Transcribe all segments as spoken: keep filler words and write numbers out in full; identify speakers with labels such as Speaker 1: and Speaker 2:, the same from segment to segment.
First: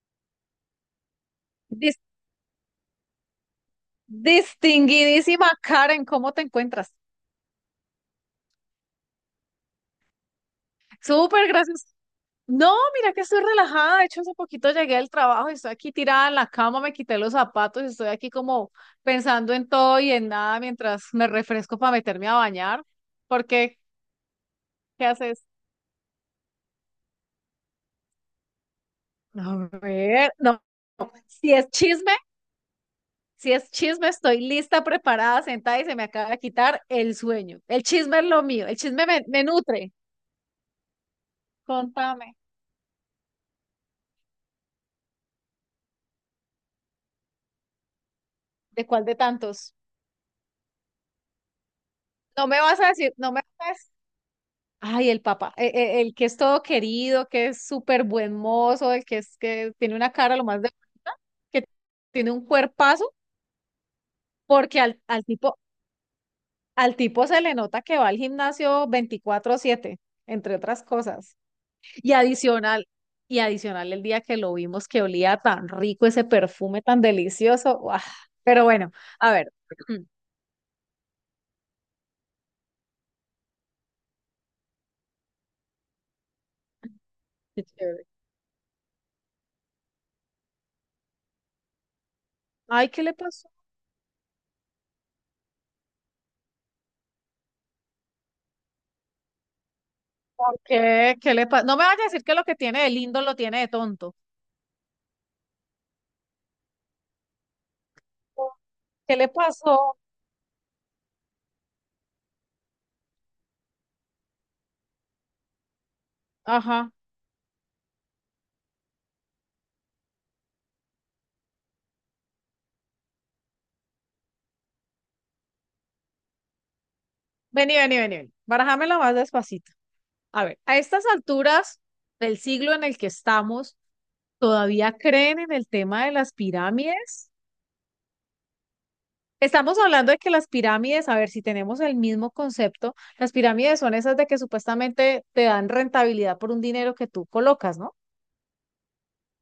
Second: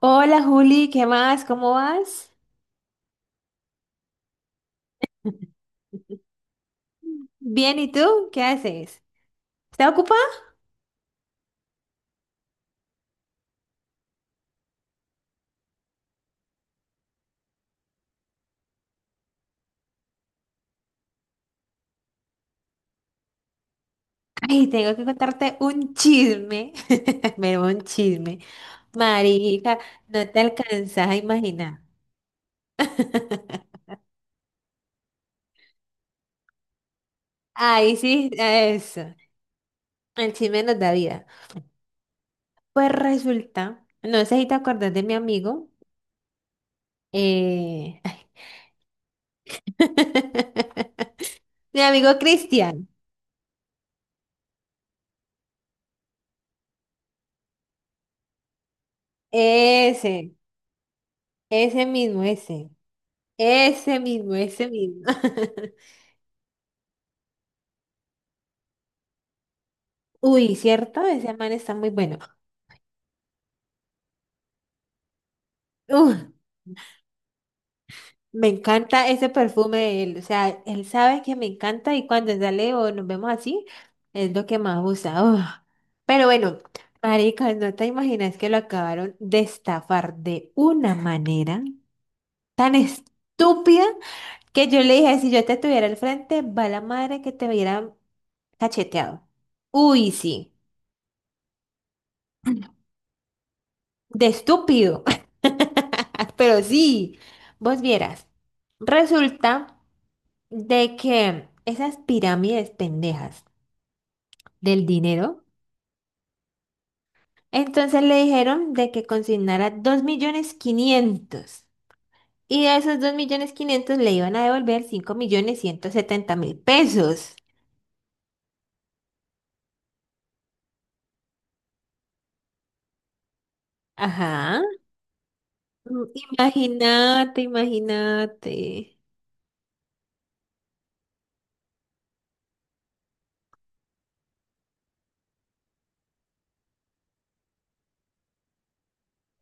Speaker 1: Hola Juli, ¿qué más? ¿Cómo
Speaker 2: Dis-
Speaker 1: vas?
Speaker 2: Distinguidísima Karen, ¿cómo te encuentras?
Speaker 1: Bien, ¿y tú? ¿Qué haces? ¿Estás ocupada?
Speaker 2: Súper, gracias. No, mira que estoy relajada. De hecho, hace poquito llegué al trabajo y estoy aquí tirada en la cama, me quité los zapatos y estoy aquí como pensando en todo y en nada mientras me refresco para meterme a bañar. ¿Por qué?
Speaker 1: Ay, tengo que
Speaker 2: ¿Qué haces?
Speaker 1: contarte un chisme. Me dio un chisme.
Speaker 2: A
Speaker 1: Marica, no
Speaker 2: ver,
Speaker 1: te
Speaker 2: no.
Speaker 1: alcanzas a
Speaker 2: Si es
Speaker 1: imaginar.
Speaker 2: chisme, si es chisme, estoy lista, preparada, sentada y se me acaba de quitar el sueño. El
Speaker 1: Ay,
Speaker 2: chisme es
Speaker 1: sí,
Speaker 2: lo mío, el chisme
Speaker 1: eso.
Speaker 2: me, me nutre.
Speaker 1: El chisme nos da vida.
Speaker 2: Contame,
Speaker 1: Pues resulta, no sé si te acordás de mi amigo. eh,
Speaker 2: ¿de cuál de tantos?
Speaker 1: Mi amigo
Speaker 2: No me vas
Speaker 1: Cristian.
Speaker 2: a decir, no me vas a decir, ay, el papá, e- e- el, que es todo querido, que es súper buen mozo, el que es que tiene una
Speaker 1: Ese,
Speaker 2: cara lo más de bonita, que
Speaker 1: ese mismo,
Speaker 2: tiene un
Speaker 1: ese.
Speaker 2: cuerpazo,
Speaker 1: Ese mismo, ese
Speaker 2: porque al,
Speaker 1: mismo.
Speaker 2: al tipo, al tipo se le nota que va al gimnasio veinticuatro siete entre
Speaker 1: Uy,
Speaker 2: otras
Speaker 1: ¿cierto? Ese
Speaker 2: cosas.
Speaker 1: man está muy
Speaker 2: Y
Speaker 1: bueno.
Speaker 2: adicional, y adicional el día que lo vimos que olía tan rico
Speaker 1: Uf,
Speaker 2: ese perfume tan delicioso. ¡Guau!
Speaker 1: me
Speaker 2: Pero bueno,
Speaker 1: encanta ese
Speaker 2: a ver.
Speaker 1: perfume de él. O sea, él sabe que me encanta y cuando sale o nos vemos así, es lo que más gusta. Uf. Pero bueno, marica,
Speaker 2: Qué
Speaker 1: no te
Speaker 2: chévere.
Speaker 1: imaginas que lo acabaron de estafar de una manera tan
Speaker 2: Ay, ¿qué le pasó?
Speaker 1: estúpida que yo le dije, si yo te tuviera al frente, va la madre que te hubiera cacheteado. Uy, sí.
Speaker 2: ¿Por qué? ¿Qué le pasó? No me vayas a decir que lo que tiene de lindo lo tiene de tonto.
Speaker 1: De estúpido. Pero sí, vos vieras.
Speaker 2: ¿Qué le
Speaker 1: Resulta
Speaker 2: pasó?
Speaker 1: de que esas pirámides pendejas del dinero,
Speaker 2: Ajá.
Speaker 1: entonces le dijeron de que consignara dos millones quinientos. Y de esos dos millones quinientos le iban a devolver cinco millones ciento setenta mil pesos.
Speaker 2: Vení, vení, vení, vení. Barajámela más despacito. A ver, a estas alturas del siglo en el que estamos,
Speaker 1: Ajá.
Speaker 2: ¿todavía creen en el
Speaker 1: Mm.
Speaker 2: tema de las pirámides?
Speaker 1: Imagínate, imagínate.
Speaker 2: Estamos hablando de que las pirámides, a ver si tenemos el mismo concepto, las pirámides son esas de que supuestamente te dan rentabilidad por un dinero que tú colocas, ¿no?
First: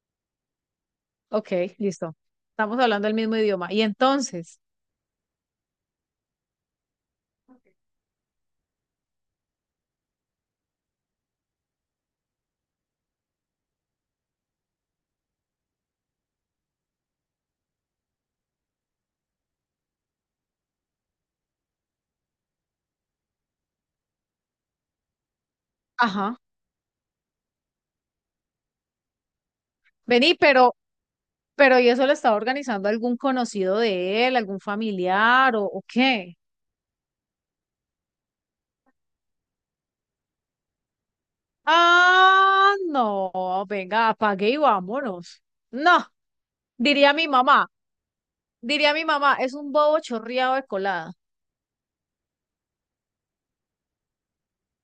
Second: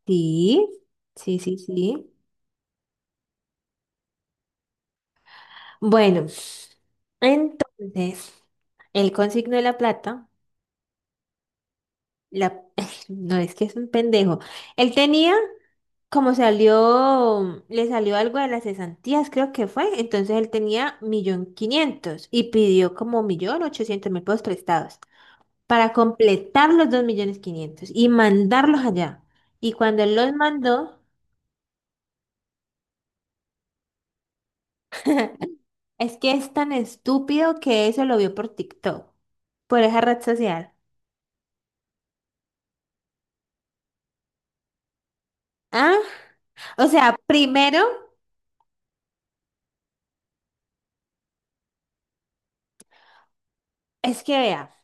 Speaker 1: Sí, sí,
Speaker 2: Ok,
Speaker 1: sí, sí.
Speaker 2: listo. Estamos hablando el mismo idioma. Y entonces,
Speaker 1: Bueno, entonces, él consignó la plata. La... No es que es un pendejo. Él tenía, como salió, le salió algo de las cesantías, creo que fue. Entonces él tenía millón quinientos y pidió como millón ochocientos mil pesos prestados para
Speaker 2: ajá.
Speaker 1: completar los dos millones quinientos y mandarlos allá. Y cuando él los
Speaker 2: Vení, pero
Speaker 1: mandó,
Speaker 2: Pero ¿y eso lo estaba organizando algún conocido de él, algún familiar o, o
Speaker 1: es que
Speaker 2: qué?
Speaker 1: es tan estúpido que eso lo vio por TikTok, por esa red social.
Speaker 2: Ah, no, venga, apague y vámonos.
Speaker 1: ¿Ah?
Speaker 2: No,
Speaker 1: O
Speaker 2: diría
Speaker 1: sea,
Speaker 2: mi mamá,
Speaker 1: primero
Speaker 2: diría mi mamá, es un bobo chorreado de colada.
Speaker 1: es que vea,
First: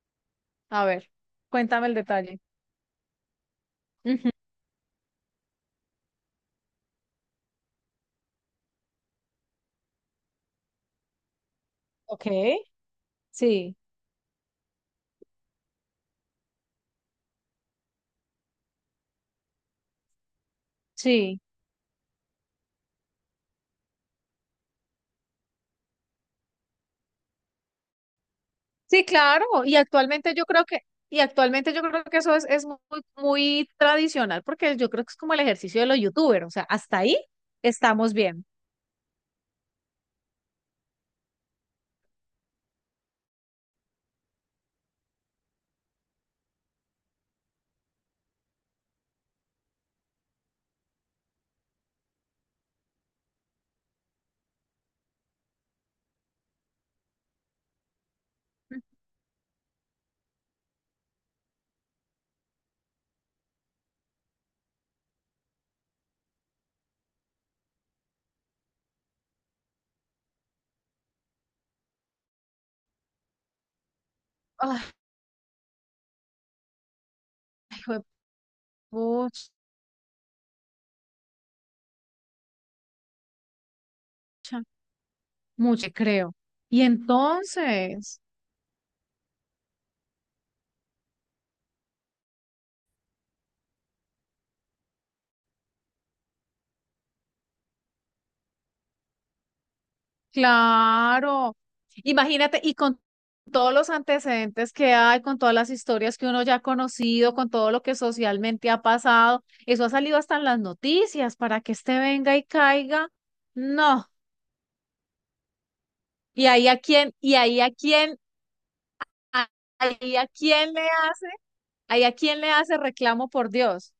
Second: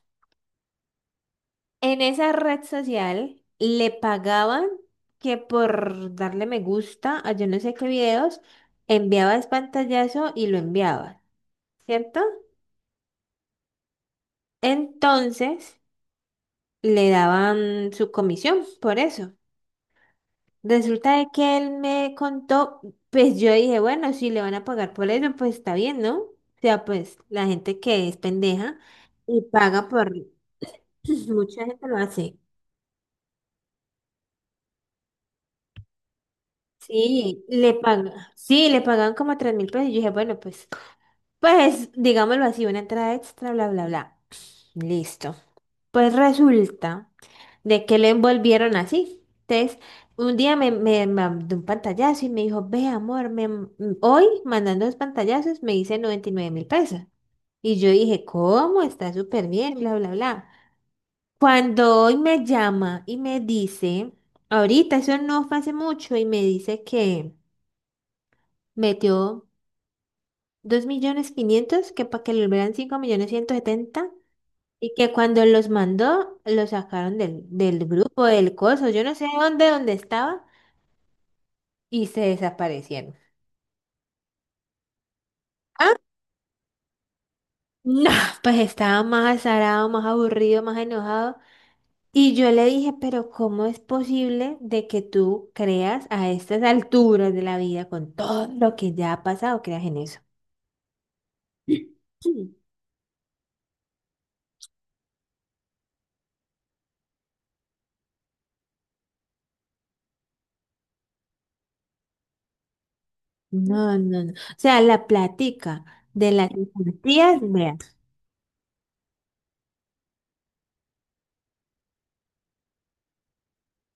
Speaker 2: A ver, cuéntame el
Speaker 1: en esa
Speaker 2: detalle.
Speaker 1: red social le
Speaker 2: Ujú,
Speaker 1: pagaban que por darle me gusta a yo no sé qué videos, enviabas pantallazo y lo enviabas, ¿cierto?
Speaker 2: Ok, sí,
Speaker 1: Entonces le daban su comisión por eso. Resulta de
Speaker 2: sí.
Speaker 1: que él me contó, pues yo dije, bueno, si le van a pagar por eso, pues está bien, ¿no? O sea, pues la gente que es pendeja
Speaker 2: Sí,
Speaker 1: y
Speaker 2: claro, y
Speaker 1: paga por...
Speaker 2: actualmente yo creo que, y
Speaker 1: Mucha
Speaker 2: actualmente yo
Speaker 1: gente lo
Speaker 2: creo que eso
Speaker 1: hace.
Speaker 2: es, es muy, muy tradicional, porque yo creo que es como el ejercicio de los youtubers, o sea, hasta ahí
Speaker 1: Sí, le pagan,
Speaker 2: estamos bien.
Speaker 1: sí, le pagaban como tres mil pesos. Y yo dije, bueno, pues, pues, digámoslo así, una entrada extra, bla, bla, bla. Listo. Pues resulta de que lo envolvieron así. Entonces, un día me, me mandó un pantallazo y me dijo, ve, amor, me, m- hoy mandando los pantallazos me hice noventa y nueve mil pesos. Y yo dije, ¿cómo? Está súper bien, bla, bla, bla. Cuando hoy me llama y me dice, ahorita, eso no fue hace mucho, y me dice que metió dos millones quinientos, que para que lo vean cinco millones ciento setenta,
Speaker 2: Ay,
Speaker 1: y que cuando los mandó, lo sacaron del, del grupo, del coso, yo no sé
Speaker 2: pucha,
Speaker 1: dónde, dónde estaba, y se desaparecieron.
Speaker 2: mucho creo. Y
Speaker 1: No,
Speaker 2: entonces,
Speaker 1: pues estaba más azarado, más aburrido, más enojado. Y yo le dije, pero ¿cómo es posible de que tú creas a estas alturas de la vida con todo lo que ya ha pasado, creas en eso?
Speaker 2: claro. Imagínate,
Speaker 1: Sí.
Speaker 2: y con todos los antecedentes que hay, con todas las historias que uno ya ha conocido, con todo lo que socialmente ha pasado, eso ha salido hasta en las noticias para que este venga y caiga.
Speaker 1: No,
Speaker 2: No.
Speaker 1: no, no. O sea, la plática de
Speaker 2: Y
Speaker 1: las
Speaker 2: ahí a quién, y
Speaker 1: injusticias.
Speaker 2: ahí a quién, a- ahí a quién le hace, ahí a quién le hace reclamo por Dios.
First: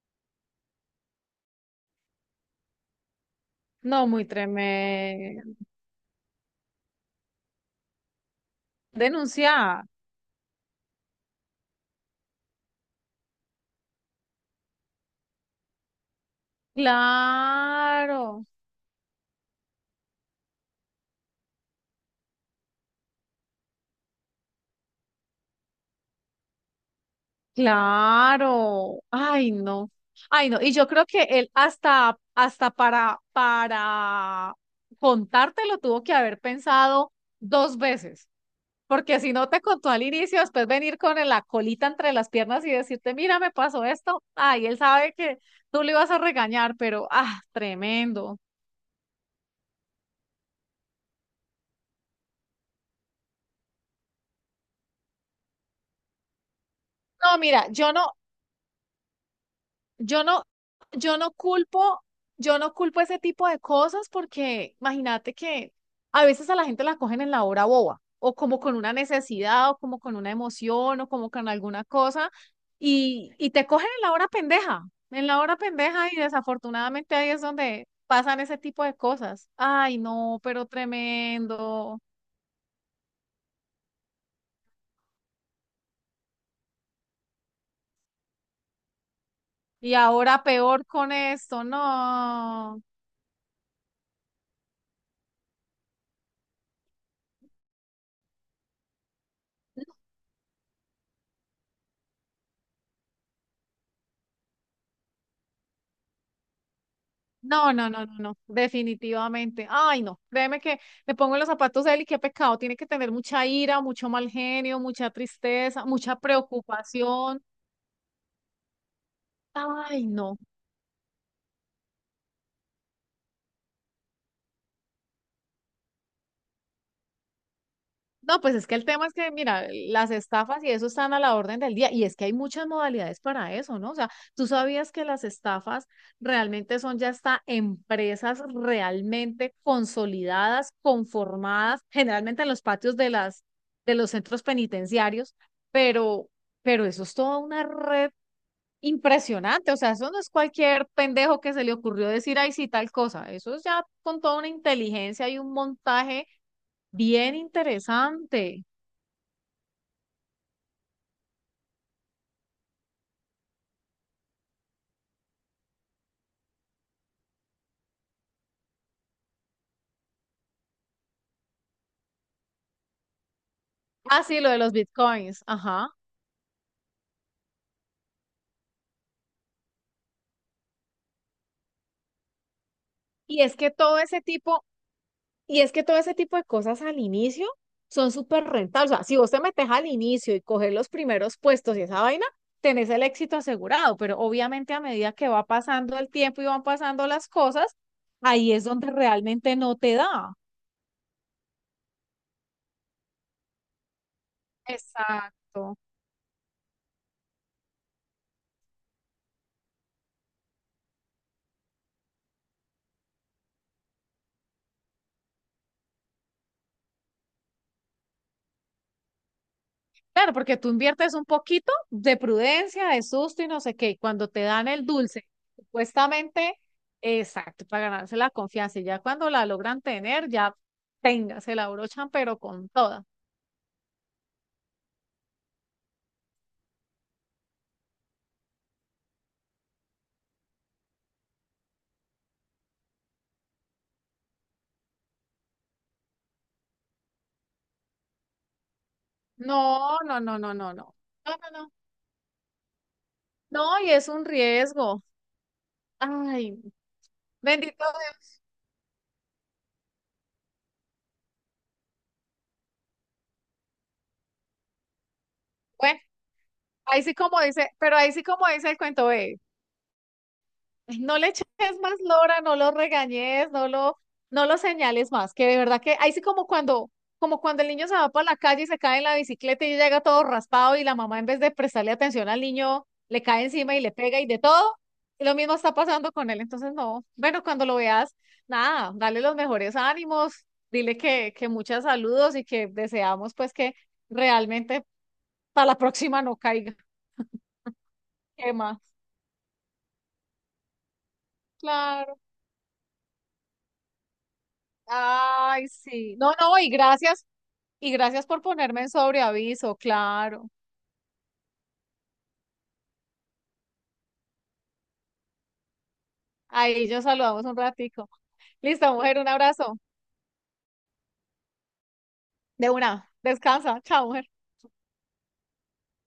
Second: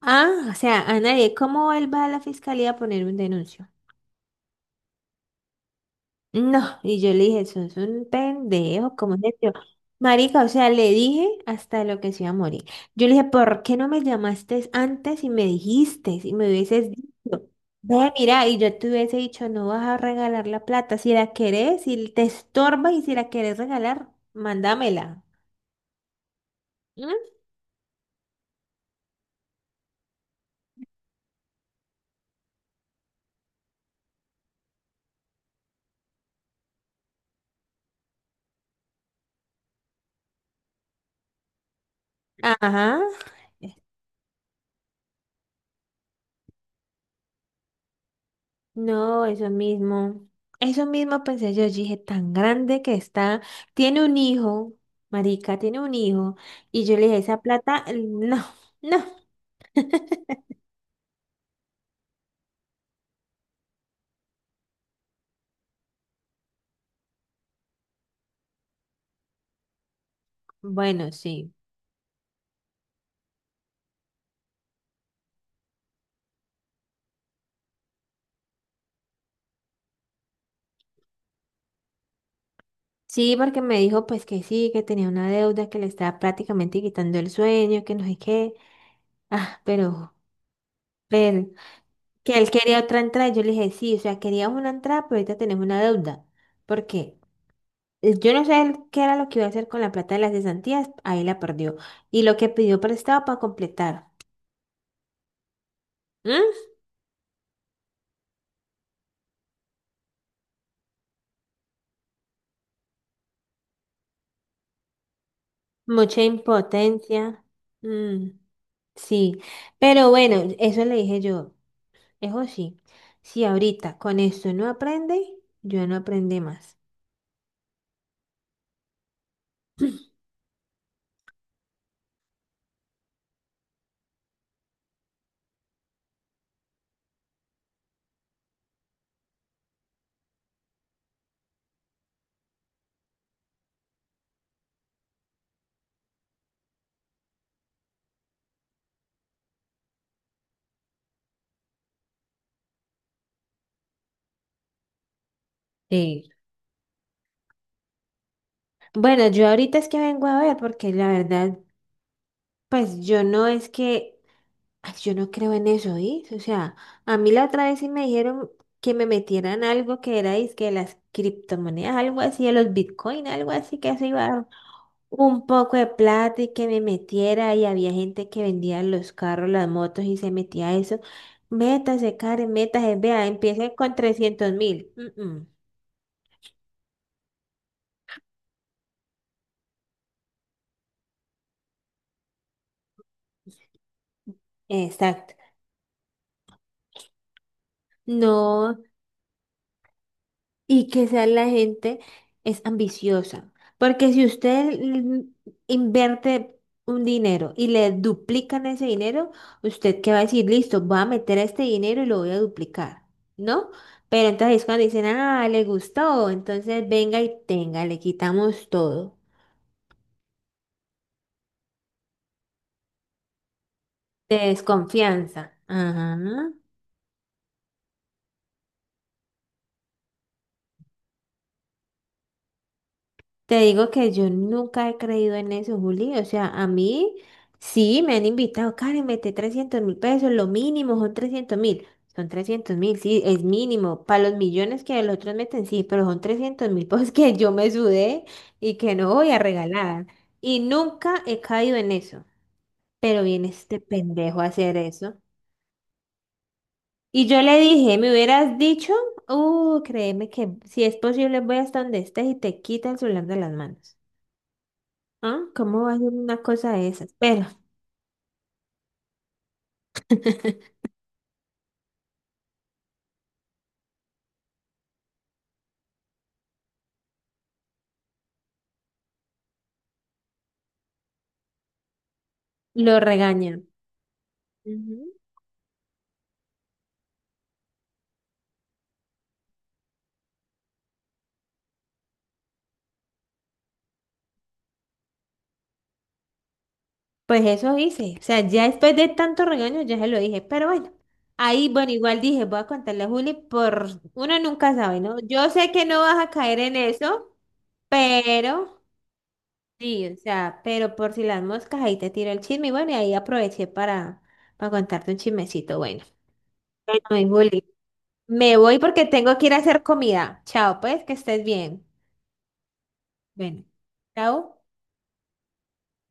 Speaker 1: Ah, o sea, a nadie. ¿Cómo él va a la fiscalía a poner un denuncio?
Speaker 2: No, muy tremendo.
Speaker 1: No, y yo le dije, sos un pendejo, ¿cómo es esto?
Speaker 2: Denunciar.
Speaker 1: Marica, o sea, le dije hasta lo que se iba a morir. Yo le dije, ¿por qué no me llamaste antes y me dijiste, si me hubieses dicho? Ve,
Speaker 2: Claro.
Speaker 1: mira, y yo te hubiese dicho, no vas a regalar la plata, si la querés, si te estorba y si la querés regalar, mándamela. ¿Mm?
Speaker 2: Claro, ay no, ay no, y yo creo que él hasta, hasta para, para contártelo tuvo que haber pensado dos veces, porque si no te contó al inicio, después venir con la colita entre las piernas y
Speaker 1: Ajá.
Speaker 2: decirte, mira, me pasó esto, ay, él sabe que tú le ibas a regañar, pero, ah, tremendo.
Speaker 1: No, eso mismo. Eso mismo pensé yo, yo dije, tan grande que está, tiene un hijo, marica, tiene un hijo, y yo le dije,
Speaker 2: No,
Speaker 1: esa
Speaker 2: mira,
Speaker 1: plata,
Speaker 2: yo
Speaker 1: eh,
Speaker 2: no,
Speaker 1: no, no,
Speaker 2: Yo no, yo no culpo, Yo no culpo ese tipo de cosas porque imagínate que a veces a la gente la cogen en la hora boba, o como con una necesidad, o como con una emoción, o
Speaker 1: bueno,
Speaker 2: como con
Speaker 1: sí.
Speaker 2: alguna cosa, y, y te cogen en la hora pendeja, en la hora pendeja, y desafortunadamente ahí es donde pasan ese tipo de cosas. Ay, no, pero tremendo.
Speaker 1: Sí, porque me dijo pues que sí, que tenía una deuda, que le estaba prácticamente quitando el sueño, que no sé qué. Ah,
Speaker 2: Y
Speaker 1: pero,
Speaker 2: ahora peor con
Speaker 1: pero,
Speaker 2: esto,
Speaker 1: que él quería
Speaker 2: no.
Speaker 1: otra entrada, yo le dije, sí, o sea, queríamos una entrada, pero ahorita tenemos una deuda. ¿Por qué? Eh, Yo no sé él qué era lo que iba a hacer con la plata de las cesantías, ahí la perdió. Y lo que pidió prestado para completar. ¿Mm?
Speaker 2: No, no, no, no, no, definitivamente. Ay, no, créeme que me pongo en los zapatos de él y qué pecado. Tiene que tener mucha ira, mucho mal genio, mucha tristeza, mucha
Speaker 1: Mucha
Speaker 2: preocupación.
Speaker 1: impotencia. Mm, sí,
Speaker 2: Ay,
Speaker 1: pero bueno,
Speaker 2: no.
Speaker 1: eso le dije yo. Eso sí, si ahorita con esto no aprende, yo no aprendí más.
Speaker 2: No, pues es que el tema es que, mira, las estafas y eso están a la orden del día y es que hay muchas modalidades para eso, ¿no? O sea, tú sabías que las estafas realmente son ya hasta empresas realmente consolidadas, conformadas, generalmente en los patios de las de los centros penitenciarios, pero pero eso es toda una red impresionante, o sea, eso no es cualquier pendejo que se le ocurrió decir, ay, sí, tal cosa, eso es ya con toda una inteligencia y un
Speaker 1: Sí.
Speaker 2: montaje bien interesante.
Speaker 1: Bueno, yo ahorita es que vengo a ver, porque la verdad, pues yo no es que. Ay, yo no creo en eso, ¿sí? O sea, a mí la otra vez sí me dijeron que me metieran algo que era dizque de las criptomonedas, algo así, de los Bitcoin, algo así, que eso
Speaker 2: Ah,
Speaker 1: iba a
Speaker 2: sí,
Speaker 1: dar
Speaker 2: lo de los bitcoins,
Speaker 1: un poco de
Speaker 2: ajá.
Speaker 1: plata y que me metiera y había gente que vendía los carros, las motos y se metía a eso. Métase, Karen, métase, vea,
Speaker 2: Y es que
Speaker 1: empiece con
Speaker 2: todo ese
Speaker 1: trescientos
Speaker 2: tipo,
Speaker 1: mil. Mm, mm.
Speaker 2: y es que todo ese tipo de cosas al inicio son súper rentables. O sea, si vos te metes al inicio y coges los primeros puestos y esa vaina, tenés el éxito asegurado. Pero obviamente a medida que
Speaker 1: Exacto.
Speaker 2: va pasando el tiempo y van pasando las cosas, ahí es
Speaker 1: No,
Speaker 2: donde realmente no te da.
Speaker 1: y que sea, la gente es ambiciosa. Porque si usted l-
Speaker 2: Exacto.
Speaker 1: invierte un dinero y le duplican ese dinero, usted qué va a decir, listo, voy a meter este dinero y lo voy a duplicar, ¿no? Pero entonces cuando dicen, ah, le gustó, entonces venga y tenga, le quitamos todo.
Speaker 2: Claro, porque tú inviertes un poquito de prudencia, de susto y no sé qué. Y cuando te dan el dulce,
Speaker 1: Desconfianza. Ajá.
Speaker 2: supuestamente, exacto, para ganarse la confianza. Y ya cuando la logran tener, ya tenga, se la abrochan, pero con toda.
Speaker 1: Te digo que yo nunca he creído en eso, Juli. O sea, a mí sí me han invitado, Karen, mete trescientos mil pesos, lo mínimo son trescientos mil. Son trescientos mil, sí, es mínimo. Para los millones que los otros meten, sí, pero son trescientos mil pesos que yo me sudé y que no voy a
Speaker 2: No,
Speaker 1: regalar.
Speaker 2: no, no, no,
Speaker 1: Y
Speaker 2: no, no.
Speaker 1: nunca
Speaker 2: No,
Speaker 1: he
Speaker 2: no, no.
Speaker 1: caído en eso. Pero viene
Speaker 2: No,
Speaker 1: este
Speaker 2: y es un
Speaker 1: pendejo a hacer
Speaker 2: riesgo.
Speaker 1: eso.
Speaker 2: Ay,
Speaker 1: Y yo le
Speaker 2: bendito
Speaker 1: dije, me
Speaker 2: Dios.
Speaker 1: hubieras dicho, uh, créeme que si es posible voy hasta donde estés y te quita el celular de las manos. Ah, ¿cómo va a
Speaker 2: Bueno,
Speaker 1: ser una cosa de
Speaker 2: ahí
Speaker 1: esas?
Speaker 2: sí como
Speaker 1: Pero
Speaker 2: dice, pero ahí sí como dice el cuento, ve, ay, no le eches más lora, no lo regañes, no lo, no lo señales más, que de verdad que ahí sí como cuando, como cuando el niño se va para la calle y se cae en la bicicleta y llega todo raspado y la mamá en vez de prestarle atención al niño
Speaker 1: lo
Speaker 2: le cae
Speaker 1: regañan.
Speaker 2: encima y le pega y de todo,
Speaker 1: Ujú.
Speaker 2: y lo mismo está pasando con él, entonces no, bueno, cuando lo veas, nada, dale los mejores ánimos, dile que, que muchos saludos y que deseamos pues que realmente para la próxima no caiga.
Speaker 1: Pues eso hice. O sea,
Speaker 2: ¿Qué
Speaker 1: ya
Speaker 2: más?
Speaker 1: después de tanto regaño, ya se lo dije. Pero bueno, ahí, bueno,
Speaker 2: Claro.
Speaker 1: igual dije, voy a contarle a Juli por... Uno nunca sabe, ¿no? Yo
Speaker 2: Ay,
Speaker 1: sé que no
Speaker 2: sí.
Speaker 1: vas a
Speaker 2: No, no,
Speaker 1: caer
Speaker 2: y
Speaker 1: en
Speaker 2: gracias.
Speaker 1: eso,
Speaker 2: Y gracias por
Speaker 1: pero...
Speaker 2: ponerme en sobreaviso,
Speaker 1: Sí, o
Speaker 2: claro.
Speaker 1: sea, pero por si las moscas, ahí te tiro el chisme. Y bueno, y ahí aproveché para, para contarte un chismecito. Bueno,
Speaker 2: Ahí
Speaker 1: bueno,
Speaker 2: yo
Speaker 1: mi
Speaker 2: saludamos un
Speaker 1: Juli,
Speaker 2: ratico.
Speaker 1: me voy
Speaker 2: Listo,
Speaker 1: porque
Speaker 2: mujer, un
Speaker 1: tengo que ir a
Speaker 2: abrazo.
Speaker 1: hacer comida. Chao, pues, que estés bien.
Speaker 2: De una.
Speaker 1: Bueno,
Speaker 2: Descansa. Chao, mujer.
Speaker 1: chao.